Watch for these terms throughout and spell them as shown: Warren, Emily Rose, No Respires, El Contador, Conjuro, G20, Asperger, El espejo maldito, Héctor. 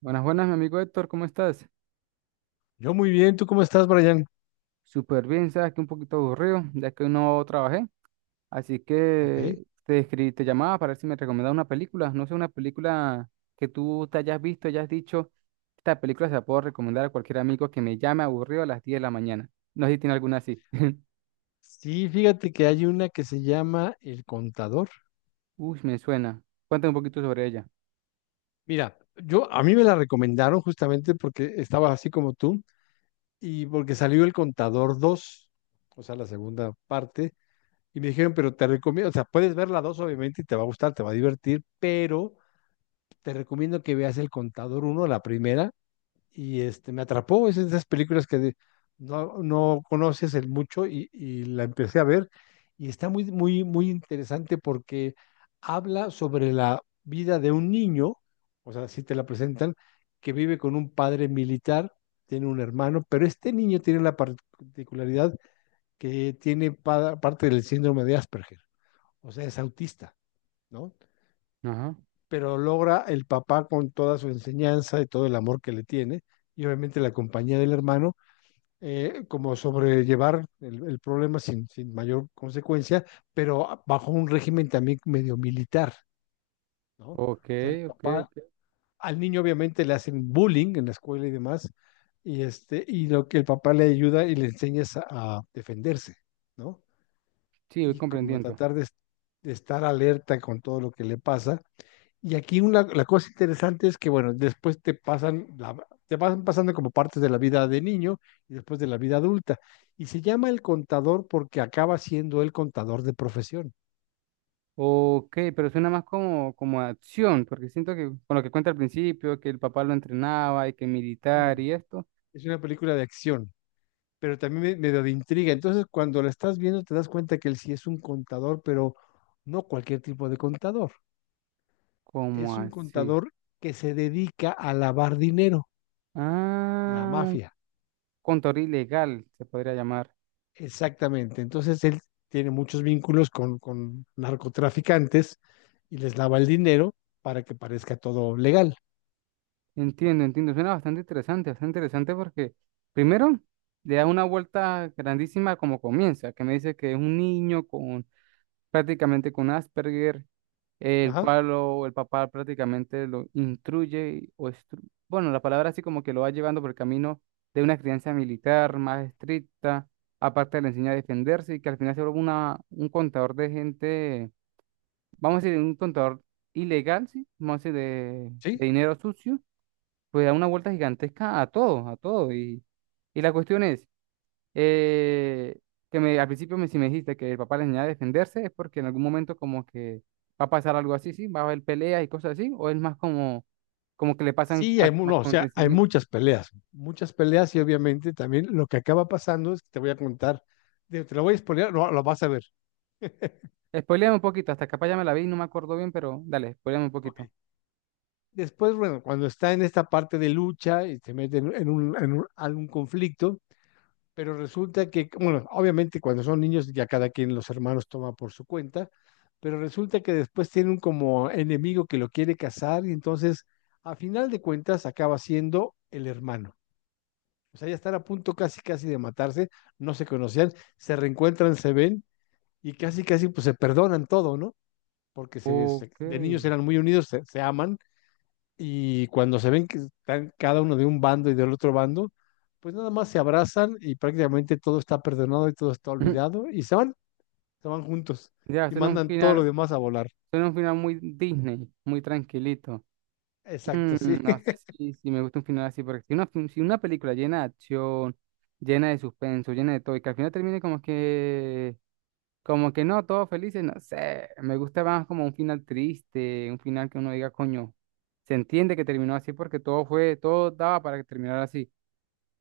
Buenas, buenas, mi amigo Héctor, ¿cómo estás? Yo muy bien, ¿tú cómo estás, Brian? Súper bien, sabes que un poquito aburrido, ya que hoy no trabajé, así Ok. que te escribí, te llamaba para ver si me recomendaba una película, no sé, una película que tú te hayas visto, hayas dicho, esta película se la puedo recomendar a cualquier amigo que me llame aburrido a las 10 de la mañana. No sé si tiene alguna así. Sí, fíjate que hay una que se llama El Contador. Uy, me suena. Cuéntame un poquito sobre ella. Mira, yo a mí me la recomendaron justamente porque estaba así como tú y porque salió El Contador 2, o sea, la segunda parte, y me dijeron, pero te recomiendo, o sea, puedes ver la 2 obviamente y te va a gustar, te va a divertir, pero te recomiendo que veas El Contador 1, la primera, y este, me atrapó. Es de esas películas que no, no conoces el mucho y la empecé a ver y está muy, muy, muy interesante porque habla sobre la vida de un niño, o sea, si te la presentan, que vive con un padre militar, tiene un hermano, pero este niño tiene la particularidad que tiene parte del síndrome de Asperger, o sea, es autista, ¿no? Ajá. Pero logra el papá con toda su enseñanza y todo el amor que le tiene, y obviamente la compañía del hermano, como sobrellevar el problema sin mayor consecuencia, pero bajo un régimen también medio militar, ¿no? O Ok, sea, el ok, papá, ok. al niño obviamente le hacen bullying en la escuela y demás, y este, y lo que el papá le ayuda y le enseña es a defenderse, ¿no? Sí, voy Y como comprendiendo. tratar de estar alerta con todo lo que le pasa y aquí una, la cosa interesante es que, bueno, después te pasan, te pasan pasando como partes de la vida de niño y después de la vida adulta. Y se llama El Contador porque acaba siendo el contador de profesión. Ok, pero suena más como acción, porque siento que con lo que cuenta al principio, que el papá lo entrenaba y que Sí. militar y esto, Es una película de acción, pero también medio de intriga. Entonces, cuando la estás viendo, te das cuenta que él sí es un contador, pero no cualquier tipo de contador. ¿como Es un así? contador que se dedica a lavar dinero de la Ah, un mafia. contador ilegal se podría llamar. Exactamente. Entonces él tiene muchos vínculos con narcotraficantes y les lava el dinero para que parezca todo legal. Entiendo, entiendo. Suena bastante interesante porque primero le da una vuelta grandísima como comienza, que me dice que es un niño con prácticamente con Asperger el Ajá. cual el papá prácticamente lo instruye, bueno, la palabra así como que lo va llevando por el camino de una crianza militar más estricta, aparte le enseña a defenderse y que al final se vuelve un contador de gente, vamos a decir, un contador ilegal, sí, vamos a decir, de, Sí. de dinero sucio, pues da una vuelta gigantesca a todo, a todo. Y la cuestión es eh, que al principio si me dijiste que el papá le enseñaba a defenderse, es porque en algún momento como que va a pasar algo así, ¿sí? Va a haber peleas y cosas así, o es más como que le pasan Sí, hay, no, o sea, hay acontecimientos. Muchas peleas y obviamente también lo que acaba pasando es que te voy a contar, digo, te lo voy a spoilear, no, lo vas a ver. Spoiléame un poquito, hasta capaz ya me la vi y no me acuerdo bien, pero dale, spoiléame un Ok. poquito. Después, bueno, cuando está en esta parte de lucha y se mete en algún conflicto. Pero resulta que, bueno, obviamente cuando son niños ya cada quien los hermanos toma por su cuenta, pero resulta que después tienen como enemigo que lo quiere casar y entonces a final de cuentas acaba siendo el hermano. O sea, ya están a punto casi casi de matarse, no se conocían, se reencuentran, se ven y casi casi pues se perdonan todo, ¿no? Porque Ok. de niños eran muy unidos, se aman y cuando se ven que están cada uno de un bando y del otro bando, pues nada más se abrazan y prácticamente todo está perdonado y todo está olvidado y se van juntos Ya, y suena un mandan todo lo final, demás a volar. suena un final muy Disney, muy tranquilito. Exacto, sí. No sé si me gusta un final así, porque si una película llena de acción, llena de suspenso, llena de todo, y que al final termine como que no, todos felices, no sé. Me gusta más como un final triste, un final que uno diga, coño, se entiende que terminó así porque todo fue, todo daba para que terminara así.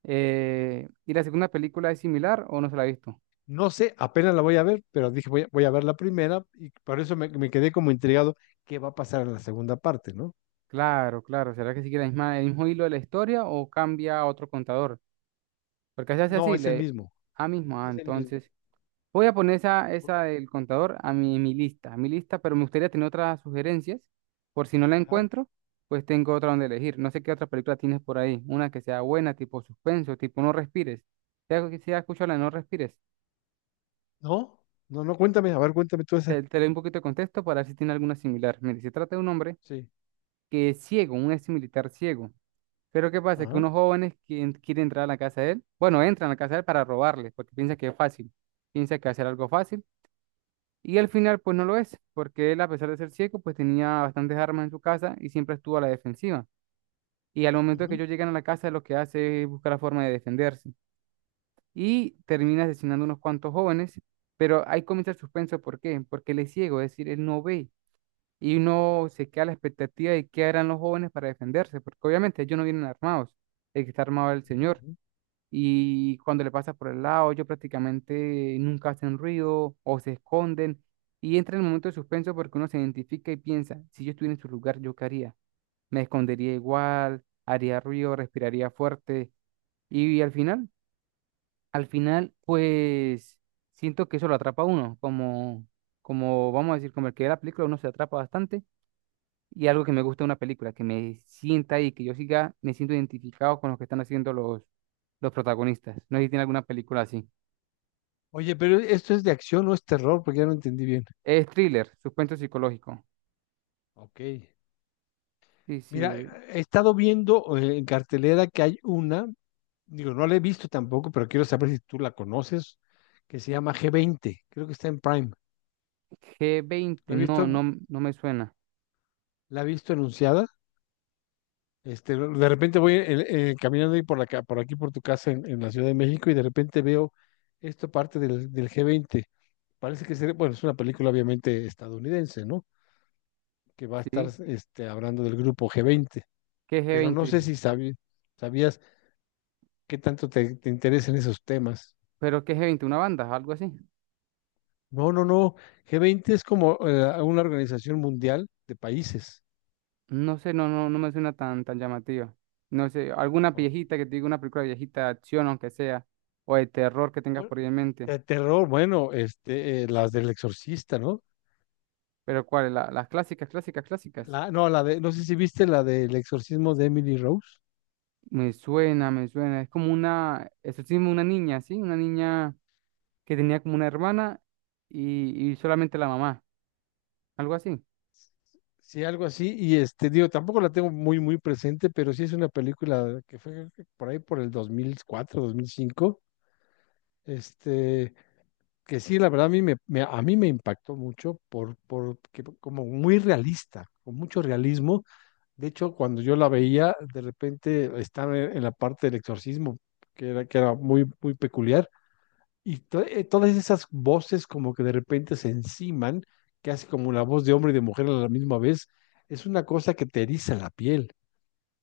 ¿Y la segunda película es similar o no se la ha visto? No sé, apenas la voy a ver, pero dije voy a ver la primera y por eso me quedé como intrigado qué va a pasar en la segunda parte, ¿no? Claro, claro. ¿Será que sigue la misma, el mismo hilo de la historia o cambia a otro contador? Porque se hace No, así, es el le... mismo, Ah, mismo, ah, es el mismo. entonces. Voy a poner esa, Por- esa del contador a mi lista, a mi lista, pero me gustaría tener otras sugerencias. Por si no la Ajá. encuentro, pues tengo otra donde elegir. No sé qué otra película tienes por ahí. Una que sea buena, tipo suspenso, tipo No Respires. Si has escuchado la de No Respires, No, no, no, cuéntame, a ver, cuéntame tú esa. te doy un poquito de contexto para ver si tiene alguna similar. Mire, se trata de un hombre Sí. que es ciego, un ex militar ciego. Pero ¿qué pasa? Que Ajá. unos jóvenes quieren entrar a la casa de él, bueno, entran a la casa de él para robarle, porque piensa que es fácil. Piensa que va a ser algo fácil. Y al final, pues no lo es, porque él, a pesar de ser ciego, pues tenía bastantes armas en su casa y siempre estuvo a la defensiva. Y al momento de que Ujú. ellos llegan a la casa, lo que hace es buscar la forma de defenderse. Y termina asesinando unos cuantos jóvenes, pero ahí comienza el suspenso. ¿Por qué? Porque él es ciego, es decir, él no ve. Y uno se queda a la expectativa de qué harán los jóvenes para defenderse, porque obviamente ellos no vienen armados. El que está armado es el señor y cuando le pasa por el lado, ellos prácticamente nunca hacen ruido o se esconden y entra en el momento de suspenso porque uno se identifica y piensa, si yo estuviera en su lugar, ¿yo qué haría? Me escondería igual, haría ruido, respiraría fuerte y, al final, pues siento que eso lo atrapa a uno, como vamos a decir, como el que ve la película, uno se atrapa bastante. Y algo que me gusta de una película, que me sienta ahí, que yo siga, me siento identificado con lo que están haciendo los protagonistas. No sé si tiene alguna película así. Oye, pero esto es de acción, no es terror, porque ya no entendí bien. Es thriller, suspenso psicológico. Ok. Sí, Mira, sí. he estado viendo en cartelera que hay una, digo, no la he visto tampoco, pero quiero saber si tú la conoces, que se llama G20. Creo que está en Prime. G20 La he no, no, visto, no me suena. la he visto anunciada. Este, de repente voy caminando ahí por la, por aquí por tu casa en la Ciudad de México y de repente veo esto parte del G20. Parece que sería, bueno, es una película obviamente estadounidense, ¿no? Que va a estar ¿Sí? este, hablando del grupo G20. ¿Qué es Pero no G20? sé si sabías qué tanto te interesan esos temas. ¿Pero qué es G20, una banda? ¿Algo así? No, no, no. G20 es como una organización mundial de países. No sé, no, no, no me suena tan, tan llamativa. No sé, alguna Ok. viejita que te diga una película viejita de acción, aunque sea, o de terror que tengas Bueno, por ahí en mente. de terror, bueno, este, las del exorcista, ¿no? Pero ¿cuál? Las clásicas, clásicas, clásicas. La, no, la de, no sé si viste la del exorcismo de Emily Rose. Me suena, me suena. Es como una, eso ¿sí? Una niña que tenía como una hermana y solamente la mamá. Algo así. Sí, algo así. Y este, digo, tampoco la tengo muy, muy presente, pero sí es una película que fue por ahí por el 2004, 2005. Este, que sí, la verdad a mí a mí me impactó mucho como muy realista, con mucho realismo. De hecho, cuando yo la veía, de repente estaba en la parte del exorcismo, que era muy, muy peculiar, y todas esas voces como que de repente se enciman, que hace como la voz de hombre y de mujer a la misma vez, es una cosa que te eriza la piel,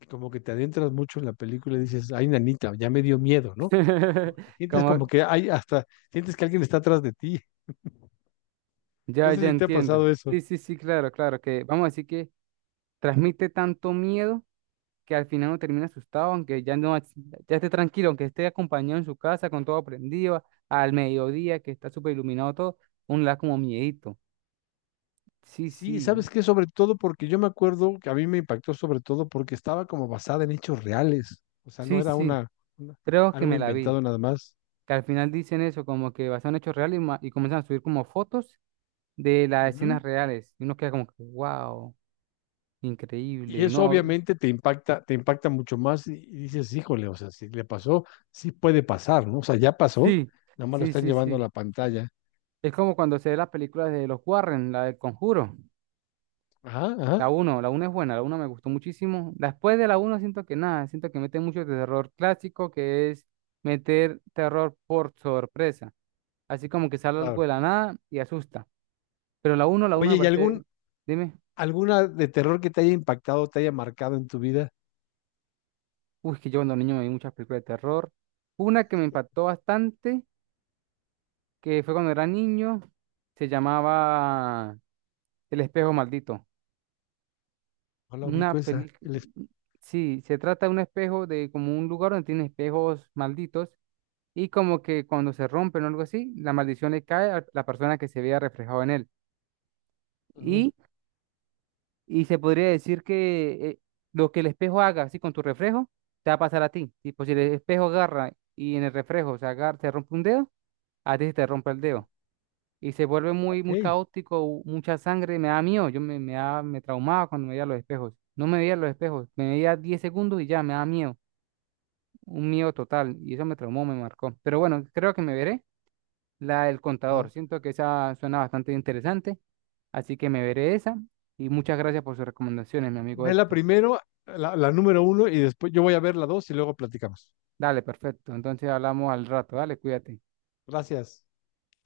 como que te adentras mucho en la película y dices, ay, nanita, ya me dio miedo, ¿no? Porque sientes Como como que hay hasta, sientes que alguien está atrás de ti. ya, No sé ya si te ha entiendo. pasado eso. Sí, sí, sí, claro, claro, que vamos a decir que transmite tanto miedo que al final uno termina asustado, aunque ya no, ya esté tranquilo, aunque esté acompañado en su casa con todo prendido, al mediodía que está súper iluminado todo, uno le da como miedito. Sí, Sí, sí, ¿sabes qué? Sobre todo porque yo me acuerdo que a mí me impactó sobre todo porque estaba como basada en hechos reales. O sea, no sí, era sí, una, una- creo que algo me la vi. inventado nada más. Que al final dicen eso, como que basado en hechos reales y comienzan a subir como fotos de las Ujú. escenas reales. Y uno queda como que, wow, Y increíble. Y eso uno, obviamente te impacta mucho más y dices, híjole, o sea, si le pasó, sí puede pasar, ¿no? O sea, ya pasó, sí. nada más lo Sí, están sí, llevando a sí. la pantalla. Es como cuando se ve las películas de los Warren, la del Conjuro. Ajá, La ajá, uno, la uno es buena, la uno me gustó muchísimo. Después de la uno siento que nada, siento que mete mucho terror clásico, que es meter terror por sorpresa. Así como que sale algo de claro. la nada y asusta. Pero la uno me Oye, ¿y parece, algún, dime, alguna de terror que te haya impactado, te haya marcado en tu vida? uy, que yo cuando niño me vi muchas películas de terror. Una que me impactó bastante, que fue cuando era niño, se llamaba El espejo maldito. No la Una ubico esa. película. Sí, se trata de un espejo, de como un lugar donde tiene espejos malditos y como que cuando se rompen o algo así, la maldición le cae a la persona que se vea reflejado en él. Ujú. Y, y se podría decir que lo que el espejo haga así con tu reflejo, te va a pasar a ti. Tipo, si el espejo agarra y en el reflejo se agarra, se rompe un dedo, a ti se te rompe el dedo. Y se vuelve muy, muy Ok. caótico, mucha sangre, me da miedo. Yo me traumaba cuando me veía los espejos. No me veía los espejos, me veía 10 segundos y ya me da miedo. Un miedo total y eso me traumó, me marcó. Pero bueno, creo que me veré la del contador. Siento que esa suena bastante interesante, así que me veré esa y muchas gracias por sus recomendaciones, mi amigo Ve la Héctor. primero, la número uno, y después yo voy a ver la 2 y luego platicamos. Dale, perfecto. Entonces hablamos al rato, dale, cuídate. Gracias.